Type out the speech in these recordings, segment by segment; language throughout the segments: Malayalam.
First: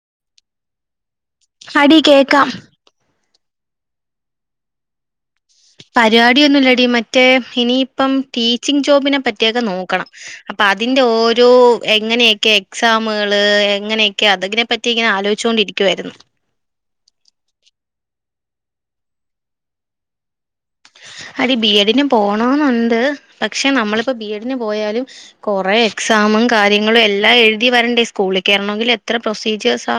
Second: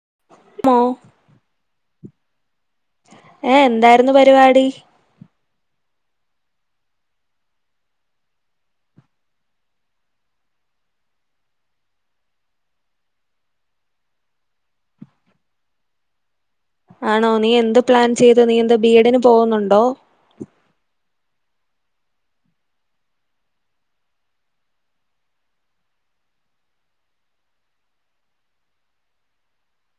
[unintelligible] അടി കേൾക്കാം ഏ എന്തായിരുന്നു പരിപാടി പരിപാടിയൊന്നുല്ലടി മറ്റേ ഇനിയിപ്പം ടീച്ചിങ് ജോബിനെ പറ്റിയൊക്കെ നോക്കണം അ അതിന്റെ ഓരോ എങ്ങനെയൊക്കെ എക്സാമുകള് എങ്ങനെയൊക്കെ അതിനെ പറ്റി ഇങ്ങനെ ആലോചിച്ചോണ്ടിരിക്ക ക്കുവാരുന്നു ആണോ നീ എന്ത് പ്ലാൻ ചെയ്ത് നീ എന്താ ബി എഡിന് പോവുന്നുണ്ടോ അടി ബി എഡിന് പോണോന്നുണ്ട് പക്ഷെ നമ്മളിപ്പോ ബിഎഡിന് പോയാലും കൊറെ എക്സാം മും കാര്യങ്ങളും എല്ലാം എഴുതി വരണ്ടേ സ്കൂളി കേറണോങ്കിലെത്ര പ്രൊസീജിയേസാ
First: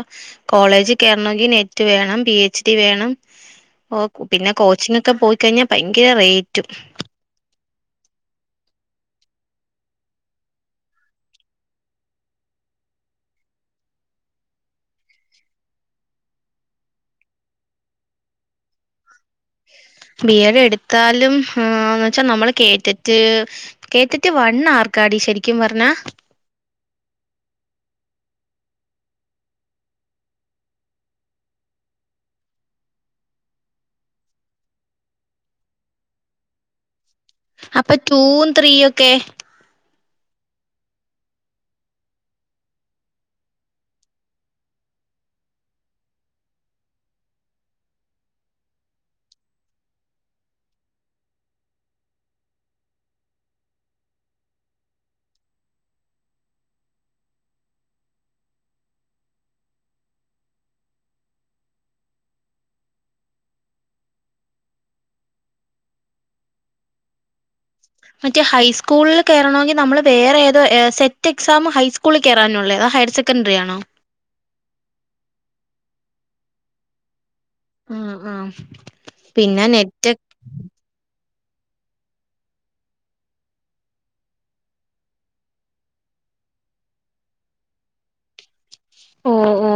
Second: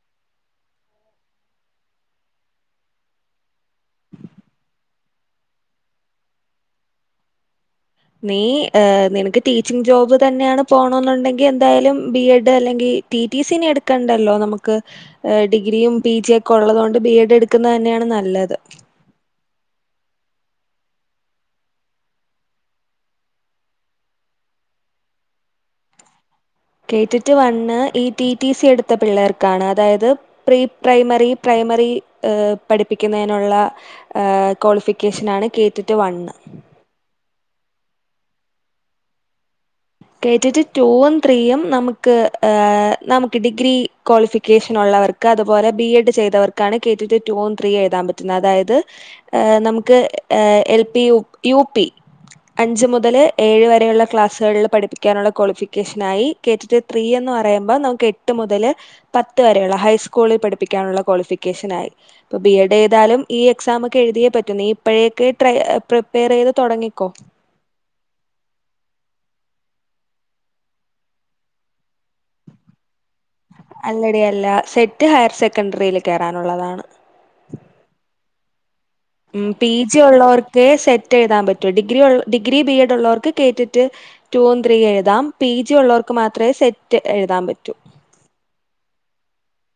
കോളേജ് െങ്ക നെറ്റ് വേണം പി എച്ച് ഡി വേണംഓ പിന്നെ കോച്ചിംഗ ഒക്കെ പോയിക്കഴിഞ്ഞ ഭയങ്കര റേറ്റും നീ നിനക്ക് ടീച്ചിങ് ജോബ് തന്നെയാണ് പോണോന്നുണ്ടെങ്കി എന്തായാലും ബി എഡ് അല്ലെങ്കിൽ ടി ടി സിനി എടുക്കണ്ടല്ലോ നമുക്ക് ഡിഗ്രിയും പി ജിയെക്കെ ഒള്ളതൊണ്ട് ബി എഡ് എടുക്കുന്ന തന്നെയാ ണ് നല്ലത് ബി എഡ് എടുത്താലും ആ ആന്ന് വച്ചാ നമ്മള് കേട്ടിട്ട് കേട്ടിട്ട് വണ്ാർക്കാടി ശരിക്കും പറഞ്ഞാ കേട്ടിട്ട് വണ്ണ് ഈടി ടി സി എടുത്ത പിള്ളേർക്കാണ് അതായത് പ്രീ പ്രൈമറി പ്രൈമ പ്രൈമറി പഠിപ്പിക്കുന്നേനുള്ള ക്വാളിഫിക്കേഷനണ് കേറ്റിട്ട വണ് അപ്പൊ ടൂവും ത്രീയൊക്കെ കേട്ടിട്ട് ടുവും ത്രീയും നമുക്ക് ആ നമുക്ക് ഡിഗ്രി ക്വാളിഫിക്കേഷനൊള്ള അവർക്കതുപോലെ ബി എഡ് ചെയ്തവർക്കാണ് കെറ്റിറ്റ് റ്റൂവും ത്രീയും എഴുതാൻ പറ്റുന്ന അതായത് നമുക്ക് എ യ പി അഞ്ച് മുതൽ ഏഴ് വരെയുള്ള ക്ലാുകളിൽ പഠ ക്കാനുള്ള ക്വാളിഫിക്കേഷനായി കേട്ടിട്ട് ത്രീ എന്ന് പറയുമ്പോ നമുക്ക് എട്ട് മുതല് പത്ത് വരെയുള്ള ഹൈസ്കൂളി പഠിപ്പിക്കാനുള്ള ക്വാളിഫിക്കേഷനായി ഇപ്പ ബി എഡ് ചെയ്താലും ഈ എക്സാം ഒക്കെ എഴുതിയേ പറ്റു നീ പ്പഴയെക്കേ ട്ര പ്രിപ്പയർ ചെയ്ത് തൊടങ്ങിക്കോ മറ്റേ ഹൈസ്കൂളില് കേറണവെങ്കി നമ്മള് വേറെ ഏതോ സെറ്റ് എക്സാം ഹൈസ്കൂളിൽ കേറാനുള്ളേ അതൊ ഹയ് സെ അല്ലടി അല്ല സെറ്റ് ഹയർ സെക്കൻഡറിൽ കേറാനുള്ളതാണ് ആഹ ആഹ ഉ പി ജി ഉള്ളവർക്ക് സെറ്റ് ചെയ്ുതാൻ പറ്റും ഡിഗ്രി ഡിഗ്രി ബി എഡ് ഉള്ളവർക്ക് കേടെറ്റ് ടൂ ത്രീ എഴുതാം പി ജി ഉള്ളവർക്ക് മാത്രേ സെറ്റ് എഴുതാൻ പറ്റൂ ഓ ഓ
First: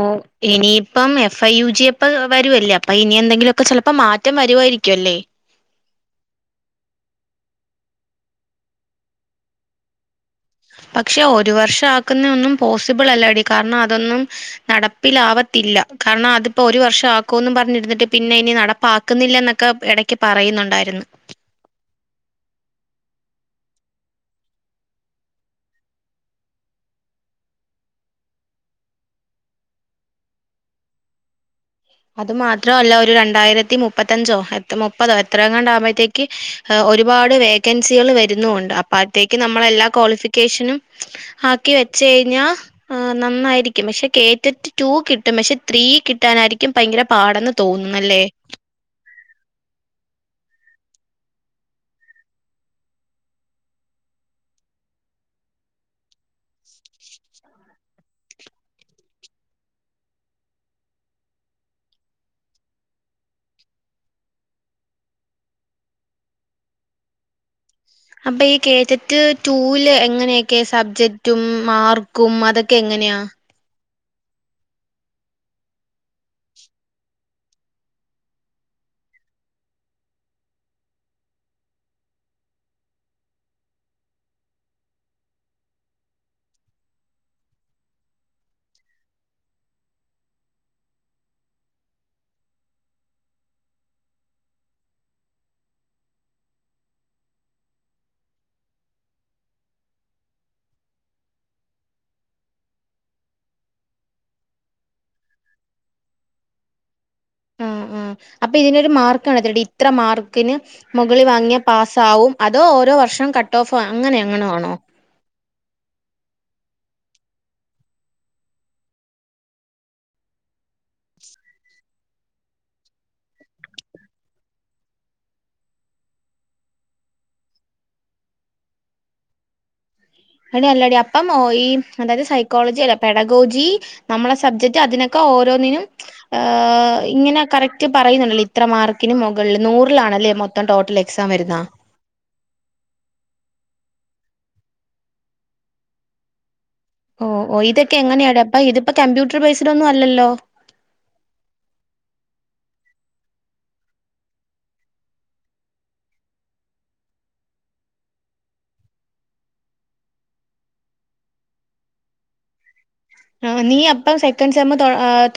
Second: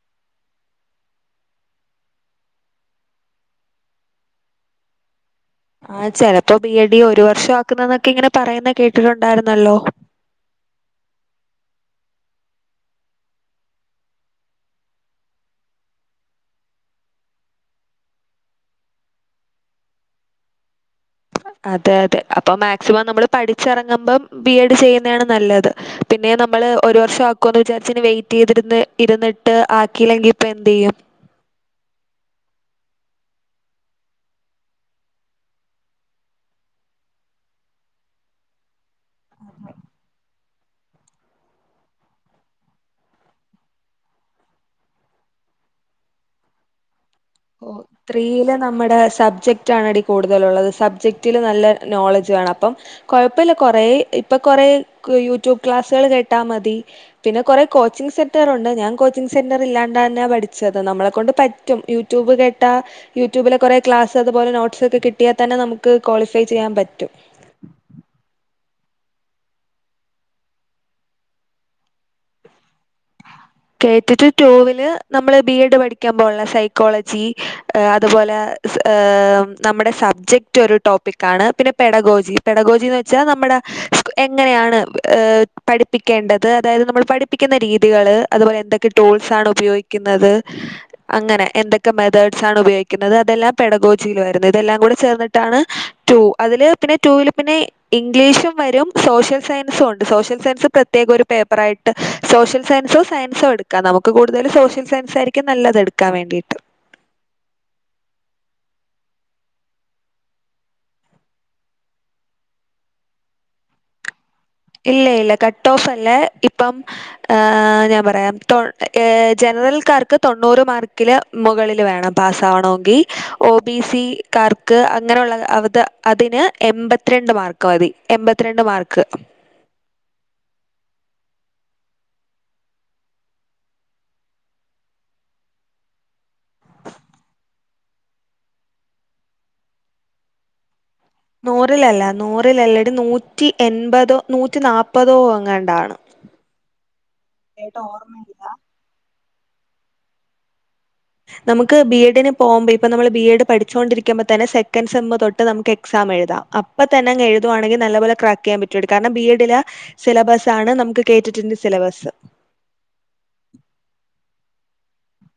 ഇനിയിപ്പം എഫ് ഐ യു ജിപ്പ വരുവല്ലേ അപ്പൊ ഇനി എന്തെങ്കിലുമൊക്കെ ചിലപ്പോ മാറ്റം വരുായിരിക്കോ അല്ലേ ആ ചെലപ്പോ ബി എ ഡി ഒരു വർഷം ആക്കുന്ന എന്നൊക്കെ ഇങ്ങനെ പറയുന്ന കേട്ടിട്ടുണ്ടായിരുന്നല്ലോ പക്ഷെ ഒരു വർഷം ആക്കുന്ന ഒന്നും പോസിബിൾ അല്ലടി കാരണം അതൊന്നും നടപ്പിലാവാത്ത ല്ല കാരണം അതിപ്പോ ഒരു വർഷം ആക്കുമന്ന് പറഞ്ഞിരുന്നിട്ട് പിന്നെ ഇനി നടപ്പാക്കുന്നില്ല എന്നൊക്കെ ഇടക്ക് പറയും ന്നുണ്ടായിരുന്നു അതെ അതെ അപ്പൊ മാക്സിമം നമ്മൾ പഠിച്ചിറങ്ങുമ്പം ബി എഡ് ചെയ്യുന്നതാണ് നല്ലത് പി പിന്നെ നമ്മള് ഒരു വർഷം ആക്കുമന്ന് വിചാരിച്ച വെയിറ്റ് ചെയ്തി ഇരുന്നിട്ട് ആക്കിയില്ലെങ്കി ഇപ്പ എന്ത് ചെയ്യും അത് മാത്രല്ല ഒരു രണ്ടായിരത്തി മുപ്പത്തഞ്ചോ മുപ്പതോ എത്ര കണ്ടാകുമ്പോഴത്തേക്ക് ഒരുപാട് വേക്കൻസികൾ വരുന്നുണ്ട്.. അപ്പോത്തേക്ക് നമ്മളെല്ലാ ക്വാളിഫി ക്കേഷനും ആക്കി വച്ച കഴിഞ്ഞാൽ നന്നായിരിക്കും പക്ഷെ കേറ്റിട്ട് ടു കിട്ടും പക്ഷെ ത്രീ കിട്ടാനായിരിക്ക ഓ ത്രീയില് നമ്മുടെ സബ്ജക്ട് ക്ട് ആണെടി കൂടുതല്ലുള്ളത്.. സബ്ജക്റ്റില് നല്ല നോളജ് വേണം.. അപ്പം കുഴപ്പല്ല കുറേ ഇപ്പ കുറെ യൂട്യൂബ് ക്ലാസുകൾ കേട്ടാ മതി പിന്നെ കുറെ കോച്ചിങ്‌ സെന്റർ ഉണ്ട്.. ഞാൻ കോച്ചിങ് സെന്റ ഇല്ലാണ്ട തന്നെ പഠിച്ചത് നമ്മളെ കൊണ്ട് പറ്റും യൂട്യൂബ് കേട്ടാ യൂട്യൂബിലെ കുറെ ക്ലാസ് അതുപോലെോ്സ് ഒക്കെ കിട്ടിയൽ തന്നെ നമുക്ക് ക്വാളിഫൈ ചെയ്യാൻ പറ്റും അപ്പൊ ഈ കേറ്ററ്റ് ടൂൽ എങ്ങനെയൊക്കെ സബ്ജക്ടും മാർക്കും അതൊക്കെ എങ്ങന അനെയ കേറ്ററ്റ് ടു വില് നമ്മള് ബി എഡ് പഠിക്കാൻ പോലുള്ള സൈക്കോളജി അതുപോലെ നമ്മുടെ സബ്ജക്റ്റ് ഒരു ടോപ്പിക്കാണ് പിന്നെ പെഡഗോജി പെഡഗോജിന്ന് വെച്ചാൽ നമ്മുടെ എങ്ങനെയാണ് ഏ പഠിപ്പിക്കേണ്ടത് അതായത് നമ്മൾ പഠിപ്പിക്കുന്ന രീതികള് അതുപോലെ എന്തൊക്കെ ടൂൾസ് ആണ് ഉപയോഗിക്കുന്നത് അങ്ങനെ എന്തൊക്കെ മെതേഡ്സ് ആണ് ഉപയോഗിക്കുന്നത് ല്ലാം പെടഗോജിൽ വരുന്നു ഇതെല്ലാം കൂടെ ചേർന്നിട്ടാണ് ടു അതില് പിന്നെ ടു വിൽ പിന്നെ ഇംഗ്ലി ഇംഗ്ലീഷും വരും സോഷ്യൽ സയൻസു ഉണ്ട് സോഷ്യൽ സയൻസ് പ്രത്യേക ഒരു പേപ്പറായിട്ട് സോഷ്യൽ സയൻസ് സയൻസോ എടുക്കാം നമുക്ക് കൂടുതൽ സോഷ്യൽ സയൻസ് ആയിരിക്കും നല്ലത് എടുക്കാൻ വേണ്ടിയിട്ട് ആഹ് അപ്പൊ ഇതിനൊരു മാർക്കാണോ ഇത്ര മാർക്കിന് മുകളിൽ വാങ്ങിയ പാസ്സാവും അതോ ഓരോ വർഷം കട്ട് ഓഫ് അങ്ങനെയ ഇല്ല ഇല്ല കട്ട് കട്ട് ഓഫ് അല്ല ഇപ്പം ഞാൻ പറയാ ജനറൽക്കാർക്ക് തൊണ്ണൂറ് മാർക്കില് മുകളിൽ വേണം പാസ് ആവണെങ്കി ഒ ബി സി കാർക്ക് അങ്ങനെയുള്ള അ അതിന് എമ്പത്തിരണ്ട് മാർക്ക് മതി എൻമ്പത്തിരണ്ട് മാർക്ക് അ അല്ലടി അപ്പം ഈ അതായത് സൈക്കോളജി അല്ല പെടഗോജി നമ്മളെ സബ്ജക്ട് അതിനൊക്കെ ഓരോന്നിനും ഇങ്ങനെ കറക്റ്റ് പറയുന്നുണ്ടല്ലോ ഇത്ര മാർക്കിന് മുകളിൽ നൂറിലാണല്ലേ മൊത്തം ടോട്ടല് നൂറിലല്ല നൂറിലല്ലടി നൂറ്റി എൻപതോ നൂറ്റി നാല്പ്പതോ അങ്ങാണ്ടാണ് ഓ ഓ ഇതൊക്കെ എങ്ങനെണ് അപ്പൊ ഇതിപ്പോ കമ്പ്യൂട്ടർ ബേയ്സിലൊന്നും അല്ലല്ലോ നമുക്ക് ബി എഡിന് പോകുമ്പോ ഇപ്പ നമ്മള് ബി എഡ് പഠിച്ചുൊണ്ടിരിക്കുമ്പോ തന്നെ സെക്കൻ സെമ്മ് തൊട്ട് നമുക്ക് എക്സാം എുതാം അപ്പം തന്നെ അങ്ങ് എഴുവാണെങ്കിൽ നല്ലപോലെ ക്രാക്ക് ചെയ്യാൻ പറ്റൂ കാരണം ബി എഡിലെ സിലബസ് ആണ് നമുക്ക് കേട്ടിട്ടുണ്ട് സിലബസ് ആ നീ അപ്പം സെക്കൻഡ് സെമ്മ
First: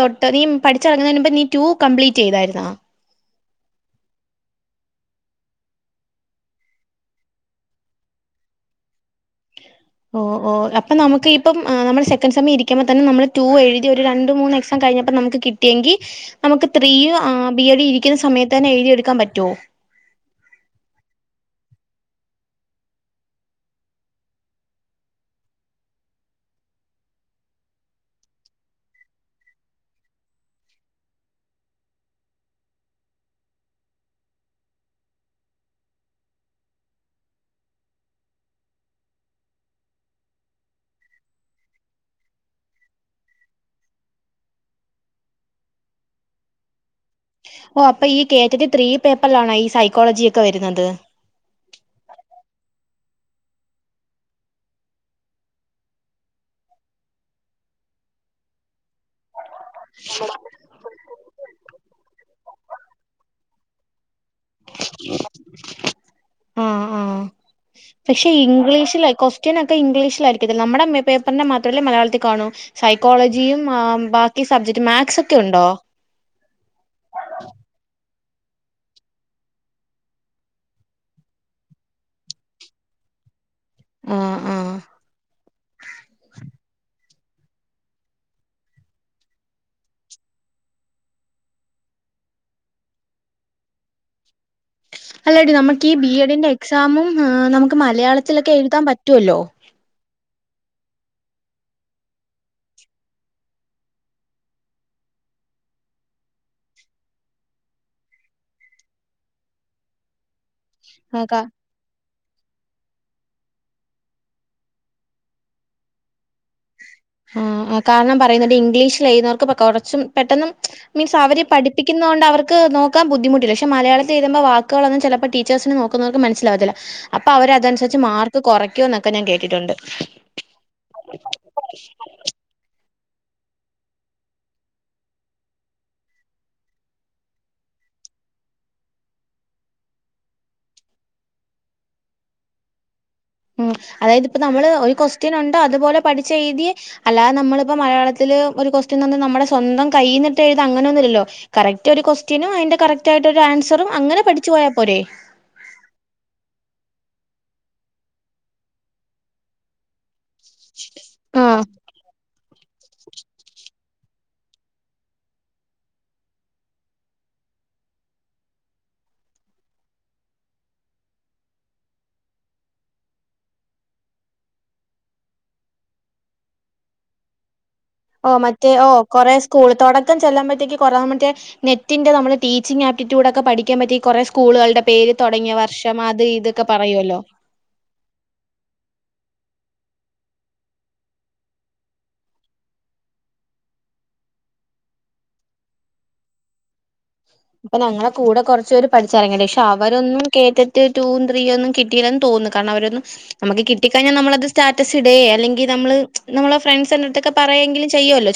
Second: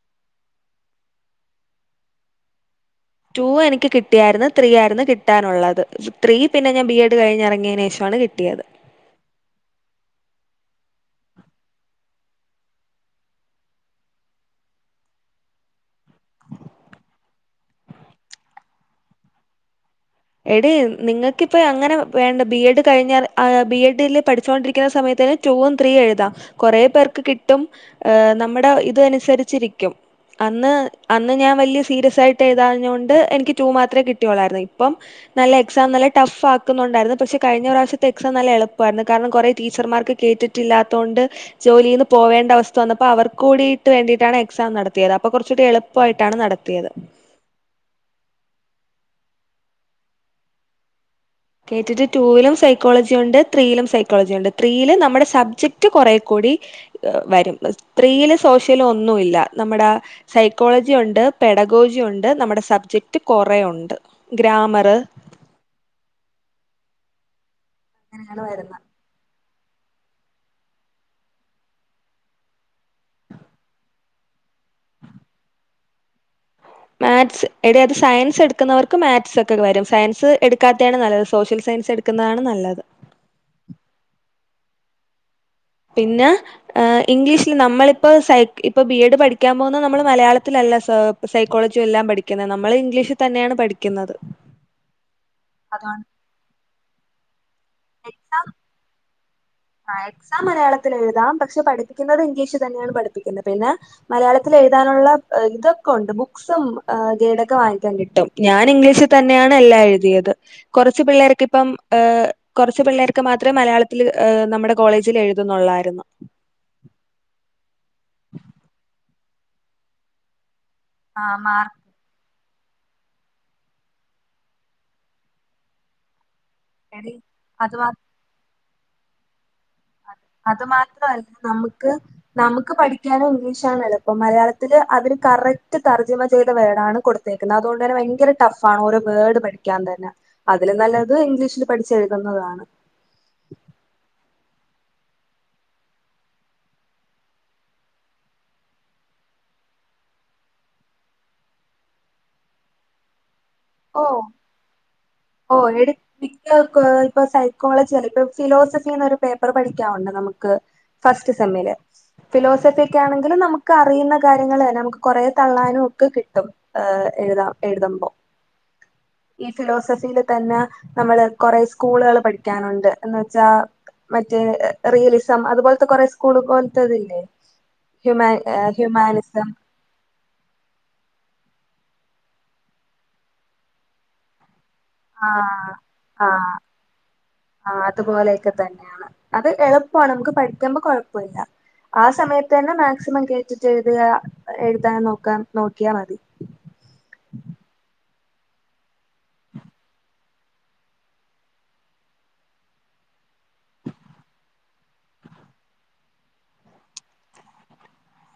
തൊട്ട് നീ പഠിച്ചിറങ്ങുന്നതിന്നു മുമ്പേ നീ ട്യൂ കംപ്ലീറ്റ് ചെയ്തായിരുന്നാ ടു എനിക്ക് കിട്ടിയായിരുന്നു ത്രീ ആയിരുന്നു കിട്ടാനുള്ളത് ത്രീ പിന്നെ ഞാൻ ബി എഡ് കഴിഞ്ഞിറങ്ങിയതിന് ശേഷണ് കി കിട്ടിയത് ഓ ഓ അപ്പൊ നമുക്ക് ഇപ്പം നമ്മ സെക്കൻ് സമ്മ് ഇരിക്കുമ്പോ തന്നെ നമ്മള് ടു എഴുതി ഒരു രണ്ട് മൂന്ന് എക്സാം കഴിഞ്ഞപ്പോ നമുക്ക് കിട്ടിയെങ്കിൽ നമുക്ക് ത്രീ ബിഎ ഡ് ഇരിക്കുന്ന സമയത്ത് തന്നെ എഴുതി എടുക്കാൻ പറ്റൊ എടി നിങ്ങൾക്കിപ്പൊ അങ്ങനെ വേണ്ട ബി എഡ് കഴിഞ്ഞാൽ ബി എഡില് പഠിച്ചൊണ്ടിരിക്കുന്ന സമയത്ത് ടൂവും ത്രീയും എഴുതാം കൊറെേ പേർക്ക് കിട്ടും നമ്മുടെ ഇത് അനുസരിച്ചിരിക്കും. അന്ന് അന്ന് ഞാൻ വലിയ സീരിയസ് ആയിട്ട് എഴുതാഞ്ഞോണ്ട് എനിക്ക് ടു മാത്രമേ കിട്ടിയോളായിരുന്നു അപ്പം നല്ല എക്‌സാം നല്ല ടഫ് ആക്കുന്നുണ്ടായിരുന്നു പക്ഷെ കഴിഞ്ഞ പ്രാവശ്യത്തെ എക്സാം നല്ല എളുപ്പമായിരുന്നു കാരണം കുറെ ടീച്ച [unintelligible] ർമാർക്ക് കേട്ടിട്ടില്ലാത്തതോണ്ട് ജോലിയിൽ നിന്ന് പോവേണ്ട അവസ്ഥ വന്നപ്പോ അവർക്ക് കൂടിയിട്ട് വേണ്ടിയിട്ടാണ് എക്സാം നടത്തിയത് അപ്പൊ കുറച്ചൊക്കെ എളുപ്പമായിട്ടാണ് നടത്തിയത് ഓ അപ്പൊ ഈ കെറ്റ ടി ത്രീ പേപ്പറിലാണോ ഈ സൈക്കോളജി ഒക്കെ വരുന്നത് കേട്ടിട്ട് ടുവിലും സൈക്കോളജിയുണ്ട് ത്രീയിലും സൈക്കോളജി ഉണ്ട് ത്രീയില് നമ്മുടെ സബ്ജക്ട് കുറെ [unintelligible] [unintelligible] കൂടി വരും ത്രീയില് സോശ്യല് ഒന്നുമി ല്ല നമ്മുടെ സൈക്കോളജി ഉണ്ട് പെടകോജി ഉണ്ട് നമ്മുടെ സബ്ജക്റ്റ് കുറെ ഉണ്ട് ഗ്രാമർ ആഹ് ആഹ് പക്ഷെ അങ്ങനെയാണ് വരുന്നത് ഇംഗ്ലീഷ് ലക്ക ക്വൊസ്റ്റ [unintelligible] അപ്പോ നമ്മുടെ പേപ്പറിനെ മാത്രമല്ലേ മലയാളത്തിൽ കാണൂ സൈക്കോളജിയും ആ ബാക്കി സബ്ജക്ട് മാക്സ് ഒക്കെ ഉണ്ടോ? മാക്സ് എടെത് സയൻസ് മാക്സ് എടുക്കുന്നവർക്ക് മാക്സ് ഒക്കെ വരും സയൻസ് എടുക്കാത്തെയാണ് നല്ലത് സോഷ്യൽ സയൻസ് എടുക്കുന്നതാണ് നല്ലത് [unintelligible] ആ ആ പിനന്നെ ഇംഗ്ലീഷില് നമ്മളിപ്പ സ ഇപ്പൊ ബി എഡ് പഠിക്കാൻ പോകുന്നത് നമ്മള് മലയാളത്തില ല്ല സാർ സൈക്കോളജി എല്ലാം പഠിക്കുന്നത് നമ്മള് ഇംഗ്ലീഷിൽ തന്നെയാണ് പഠിക്കുന്നത് അല്ലടി നമുക്ക് ഈ അതാണ് ബി എഡിന്റെ അല്ലട ബി എഡിഎക്സാമും നമുക്ക് മലയാളത്തിലൊക്കെ എഴുതാൻ പറ്റുവല്ലോ മാത്‍സ് എക്സാം മലയാളത്തിൽ എഴുതാം പക്ഷെ പഠിപ്പിക്കുന്നത് ഇംഗ്ലീഷ് തന്നെയാണ് പഠിപ്പിക്കൽ പിന്നെ മലയാളത്തിൽ [unintelligible] എഴു എഴുതാനുള്ള ഇതൊക്കെണ്ട് ബുക്ക് സും ഡോക്കെ വാങ്ങിക്കാൻ കിട്ടും ഞാൻ ഇംഗ്ലീഷിൽ തന്നെയാണ് [unintelligible] ല്ല എഴുതിയത് കുറച്ച് ആക പിള്ളേർ ഇപ്പം കുറച്ച് പിള്ളേർക്ക് മാത്രേ മലയാളത്തിൽ നമ്മുടെ കോളേജിൽ എഴുതുന്നുള്ളായിരുന്നു ആ ആ, കാരണം പറയുന്നുണ്ട് ഇംഗ്ലീഷിൽ എഴുതുന്നവർക്ക് കുറച്ചും പെട്ടന്ന് മീൻസ് ആഹ് അവര് പഠിപ്പിക്കുന്നുന്നത് കൊണ്ട് അ അവർ [unintelligible] ക്ക് നോക്കാം ബദ്ധിമുട്ടില്ല പക്ഷെ മയാളത്തിൽഎഴുതുമ്പോ വാക്കുകളൊന്നും ചിലപ്പോൾ ടീച്ചഴ്സിന്‌ നോക്കുന്നവർ ക്ക് മന മനസിലാവത്തില്ല മാർക്കടി അപ്പൊ അവര അത് അതനുസരിച്ച് മാർക്ക് കുറക്കു എന്നൊക്കെ ഞാൻ കേട്ടിട്ടുണ്ട് അത് മാത്രല്ല നമക്ക് നമുക്ക് പഠിക്കാനും ഇംഗ്ലീഷാണ് എളുപ്പം മലയാളത്തില് അവര് കറക്റ്റ് തർജ്ജമം ചെയ്ത വേടാന് കൊടു ുന്നത് അതുകൊണ്ട് തന്നെ ഭയങ് ടഫ് ആണ് ഓരോ വേഡ് പഠിക്കാൻ തന്നെ അതില് നല്ലത് ഇംഗ്ലീഷിൽ പഠിച്ച് എഴുതുന്ന താണ് ഉ അതായത് ഇപ്പോ നമ്മള് ഒരു ഉം ഉം അതായത് ഒരു ക്വസ്റ്റ്യൻ ഉണ്ട് അതുപോലെ പഠിച്ച എഴുതി അല്ലാതെ നമ്മളിപ്പോ മലയാളത്തിൽ [unintelligible] ഒരു ക്വസ്റ്റൻ തന്ന് നമ്മളെ സ്വന്തം കയിന്നട് അങ്ങനൊന്നുമല്ലോ കറക്റ്റ് ഒരു ക്വസ്റ്റനും അതിന്റെ കറക് ആയിട്ട് ആൻസറും ഓ അങ്ങനെ പഠിച്ചു പോയാ പോരെ ഓ എ മിക്ക ഇപ്പൊ [unintelligible] സൈക്കോളജിയല്ല ഇപ്പൊ ഫിലോസഫിന്ന് ഒരു പേപ്പർ പഠിക്കാവുണ്ട് നമുക്ക് [unintelligible] ക്ക് ഫസ്റ്റ് സെമ്മി ആഹ് ല് ഫിലോസഫി ആണെങ്കിൽ നമുക്ക് അറിയുന്ന കാര്യങ്ങളന്നെ നമുക്ക് കൊറേ തള്ളാനും ഒക്കെ കിട്ടും എഴുതുതാ എഴുതുമ്പോ ഈത് ലോസ് സഫിൽ തന്നെ നമ്മള് കൊറെ സ്കൂളുകള് പഠിക്കാനുണ്ട് എന്ന് വെച്ചാ മറ്റേ റിയലിസം അതുപോലത്തെ കൊറെ സ്കൂള് പോലത്തെതില്ലേ? ഹ്യൂമാ ഓ മറ്റേ ഓ കൊറെേ ഹ്യൂമാനിസം സ്കൂൾ തുടക്കം ചെല്ലാൻ്പോറ്റത്തേക്ക് കൊറ മറ്റേ നെറ്റിന്റെ നമ്മൾ ടീച്ചിങ് ആപ്റ്റ്യൂഡൊക്കെ പഠിക്കാൻ പറ്റിയ കുറെ സ്കൂളുകളുടെ പേര് തുടങ്ങിയ ആഹ് വർഷം അത് ആഹ് ഇതൊക്കെ പറയുല്ലോ ആഹ് അതുപോലെയൊക്കെ തന്നെയാണ് അത് എളുപ്പമാണ് നമുക്ക് പഠിക്കുമ്പോ കുഴപ്പില്ല ആ സമയത്ത് തന്നെ മാക്സിമം കേട്ടിട്ട് എഴുതുക എഴുതാൻ നോക്കാം നോക്കിയാ മതി [inaudible] അപ്പൊ ഞങ്ങളെ കൂടെ കുറച്ച് പേര് പഠിച്ചിറ ങ്ങിടെ [unintelligible] പക്ഷെ അവരൊന്നും കേട്ടറ്റ് ടൂ ത്രീ ഒന്നും കിട്ടയില്ലന്ന് തോന്ന [unintelligible] നമുക്ക്‌ കിട്ടി കഴിഞ്ഞാ നമ്മളത് സ്റ്റാറ്റസിടെ അല്ലെങ്കി നമ്മള് നമ്മളെ [unintelligible] പറയെങ്കിലും ചെയ്യോല്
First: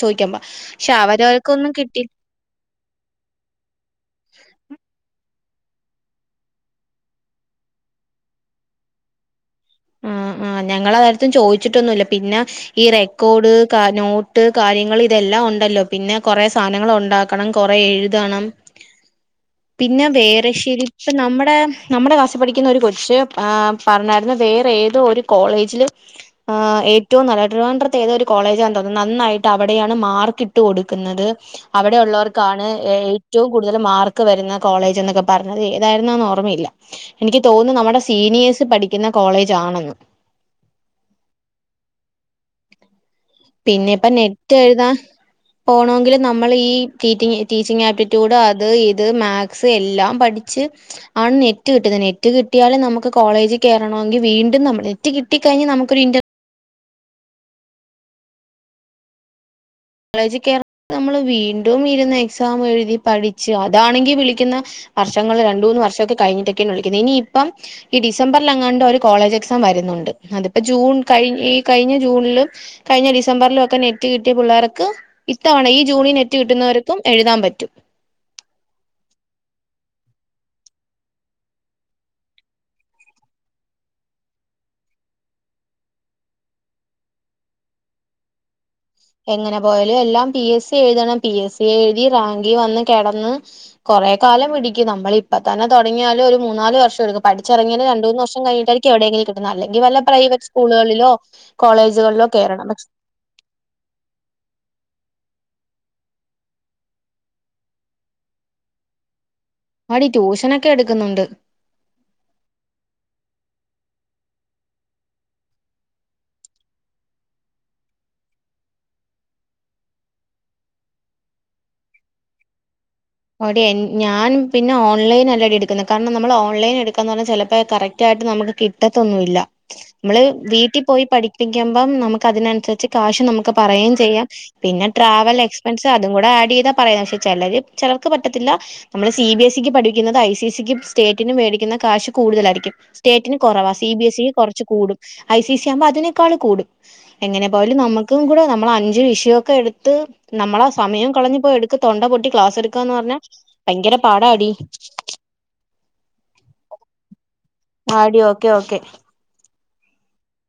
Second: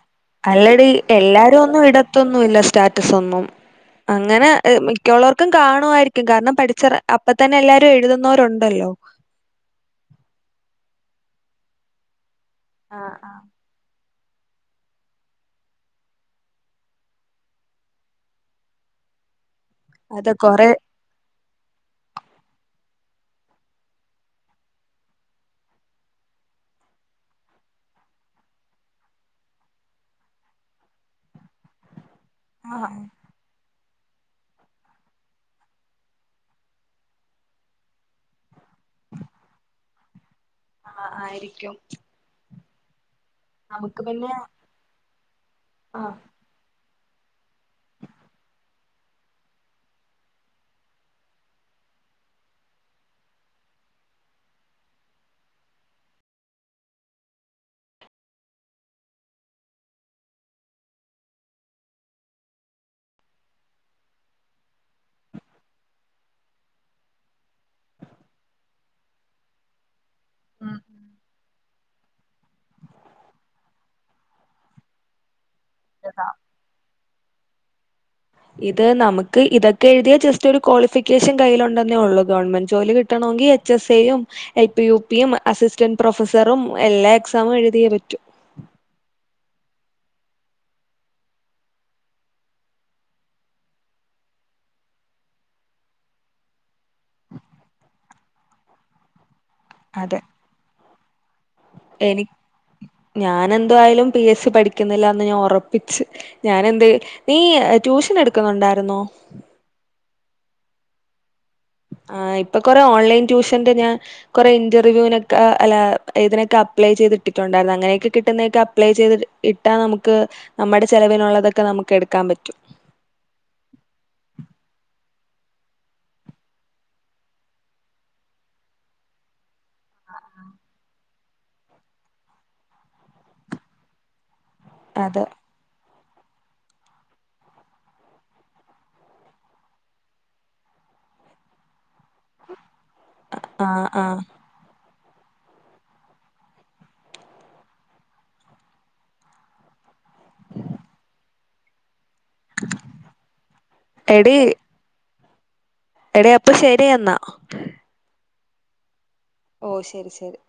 അല്ലടി എല്ലാരും ഒന്നും ഇടത്തൊന്നുല്ല സ്റ്റാറ്റസ് ഒന്നും. അങ്ങനെ [unintelligible] മിക്കുള്ളവർ ക്കും കാണുവായിരിക്കും കാരണം പഠിച്ച അപ്പതന്നെ എല്ലാരും എഴുതുന്നവരുണ്ടല്ലോ ആ, ആ, ഞങ്ങള് ആ കാര്യത്തിൽ ചോദിച്ചിട്ടൊന്നുല്ല പിന്നെ ഈ ആഹ് ആ റെക്കോർഡ് നോ ട്ട്, കാര്യങ്ങൾ ഇതെല്ലാം, ഉണ്ടല്ലോ, പിന്നെ കുറെ സാധനങ്ങൾ, ഉണ്ടാക്കണം കൊറെ എഴുതണം പിന്നെ അതെ വേറെ കൊറെ ശരിപ്പം നമ്മുടെ മ്മടെ നമ്മുടെ ക്ലാസ്സിൽ പഠിക്കുന്ന ഒരു കൊച് പറഞായിരുന്നു വേ ഏതോ ഒരു കോളേജില് ഏറ്റവും നല്ല ട്ട്രിവാണ്ടത്തെ ഏധോ ഒരു കോളേജാ തോന്നുന്നത് നന്നായിട്ട് അടെ മാർക്ക് ഇട്ട് കൊടുക്കുന്നത് അവിടെ ഉള്ളവർക്കാണ് ആ ഏറ്റവും കൂടുതൽ മാർക്ക് വരുന്ന കോളേജ് എന്നൊക്കെ പറഞ് ഏതായിന്നന്ന് ഓർമ്മയില്ല എനിക്ക് തോന്നുന്നു നമ്മുടെ സീനിയേഴ് പഠിക്കുന്ന കോളേജാണെന്ന് ആഹ ആയിരിക്കും. പിന്നെ ഇപ്പം നെറ്റ് എഴുതാൻ ആ പോണങ്കി നമ്മൾ ഈ ടീച്ചി ടീച്ചിങ് ആപ്റ്റിറ്റ്യൂഡ് അത് ഇത് മാക്സ് എല്ലാം പഠിച്ച് ആണ് നെറ്റ് കിട്ടുന്നത് നെറ്റ് കിട്ടിയാലും നമുക്ക് കോളേജിൽ കേറണമെങ്കി വീണ്ടുംനമ് നെറ്റ് കിട്ടിക്കഴിഞ്ഞ നമുക്കൊരു ഇ കോളേജ് കേറണങ്കി നമ്മള് വീണ്ടും ഇരുന്ന് എക്സാം എഴുതി പഠിച് അതാണെങ്കി വിളിക്കുന്ന വർഷങ്ങൾ രണ്ട് മൂന്ന് വർഷം ഒക്കെ കഴിട്ടൊക്കെയാണ് വിളിക്കുന്നത് ഇനി ഇപ്പം ഈ ഡിസംബറിൽഎങ്ങാണ്ട് ഒരു കോളേജ് എക്സാം വരുന്നുണ്ട് അതിപ്പോ ഉം ജൂൺ കഴി ഈ കഴിഞ്ഞ ജൂണിലും കഴിഞ്ഞ ഡിസംബറിലും ഒക്കെ നെറ്റ് കിട്ടിയ പിള്ളേൊരോക്കെ ക്കെ ഇത്തവണ ഈ ജൂണിൽ നെറ്റ്‌ കിട്ടുന്നവർക്കും എഴുതാൻപറ്റും ഇത് നമുക്ക് ഇതൊക്കെ എഴുതിയ ജസ്റ്റ് ഒരു ക്വാളിഫിക്കേഷൻ കയ്യിയിലുണ്ടെന്നേ ഉള്ളൂ ഗവൺമെന്റ് ജോലി കിട്ടണോ ങ്കി എച് സ് എ യും ൽപ്പി യുപ്പി യും അസിസ്റ്റന്റ് പ്രൊഫസറും എല്ലാ എക്സാമും എഴുതിയേപറ്റു എങ്ങനെ പോയാലും എല്ലാം പി എസ് സി എഴുതണം പി എസ് സി എഴുതി റാങ്ക് വന്ന് കിടന്ന് കുറെ കാലം പിടിക്കും നമ്മള് ഇപ്പ തന്നെ തുടങ്ങിയാല് ഒരു മൂന്നാല് വർഷം എടുക്കും പഠിച്ചിറങ്ങിയാലും രണ്ട് മൂന്ന് വർഷം കഴിഞ്ഞട്ടായിരിക്കും എവിടെയെങ്കിലും അല്ലെങ്കി വല്ല അതെ പ്രൈവറ്റ് സ്കൂളുകളിലോ എനി കോളേജുകളിലോ കേറണം പക്ഷെ ഞാൻ എന്തായാലും പി എസ് സി പഠിക്കുന്നില്ലന്ന് ഞാൻ ഉറപ്പിച്ച് ഞാൻ എന്ത് നീ ട്യൂഷൻ എടുക്കുന്നുണ്ടായിരുന്നോ ആടി, ട്യൂഷനൊക്കെ, എടുക്കുന്നുണ്ട് ആ, ഇപ്പൊ, കൊറെ, ഓൺലൈൻ, ട്യൂഷന്റെ ഞാൻ കുറെ ഇന്റർവ്യൂവിനൊക്ക ഞാൻ അപ്പളേ ചെയ്തിട്ടുണ്ട് അപ്ലൈ, ചെയ്തിട്ടിട്ടുണ്ടായി, അങ്ങനെയൊക്കെ, കിട്ടുന്നതൊക്കെ അപ്ലെ ചെയ്ത് ഇട്ടാൽ നമുക്ക് നമ്മുടെ ആവിശ്യങ്ങൾക്ക് ചിലവിനുള്ളത് കിട്ടും നമുക്ക്, എടുക്കാൻ, പറ്റും അവിടെ ഞാൻ പിന്നെ ഓൺലൈൻ കാരണം, നമ്മൾ, ഓൺലൈൻ, എടുക്കാന്ന്, പറഞ്ഞാ, ചിലപ്പോ, കറക്, ആയിട്ട് നമ്മുക്ക് കിട്ടത്തൊന്നുമില്ല നമ്മള്, വീട്ടിൽ, പോയി, പഠിപ്പിക്കുമ്പോൾ നമുക്ക്, അതിനനുസരിച്ച്, കാശ്, നമുക്ക്, പറയുകയും ചെയ്യാം പിന്നെ അതെ ട്രാവൽ എക്സ്പെൻസ് അതു കൂടെ ആഡ് ചെയ്താ പറയുക പക്ഷെ, ചിലർ ചിലർക്ക്, പറ്റത്തില്ല, നമ്മള്, സി, ബി, സിക്കു പഠിക്കുന്നത്, ഐ, സി, എ, സിക്കും, സ്റ്റേറ്റിനും, മേടിക്കുന്ന ക്യാഷ് കൂടുതലായിരിക്കും സ്റ്റേറ്റിനു ആ കുറവാ, സി, ആ ബി, എസ്, ക്കു കുറച്ച്കൂടും- ഐ, സി, സി, ആകുമ്പോ, അതിനേക്കാൾ, കൂടും എങ്ങനെ പോയാലും നമ്മുക്കു കൂടെ, നമ്മൾ അഞ്ചു വിഷയക്കെ എടുത്ത് നമ്മളെ ആ സമയംകളഞ്ഞു പോയി എടുത്തു തൊണ്ടപൊട്ടി ന്ന് പറഞ്ഞ ഭയങ്കര എടി പാടാണ് ടീ എടി അപ്പൊ ശരി എന്ന എന്നാ ആടി ഓക്കെ ഓക്കെ. ഓ, ശരി, ശരി.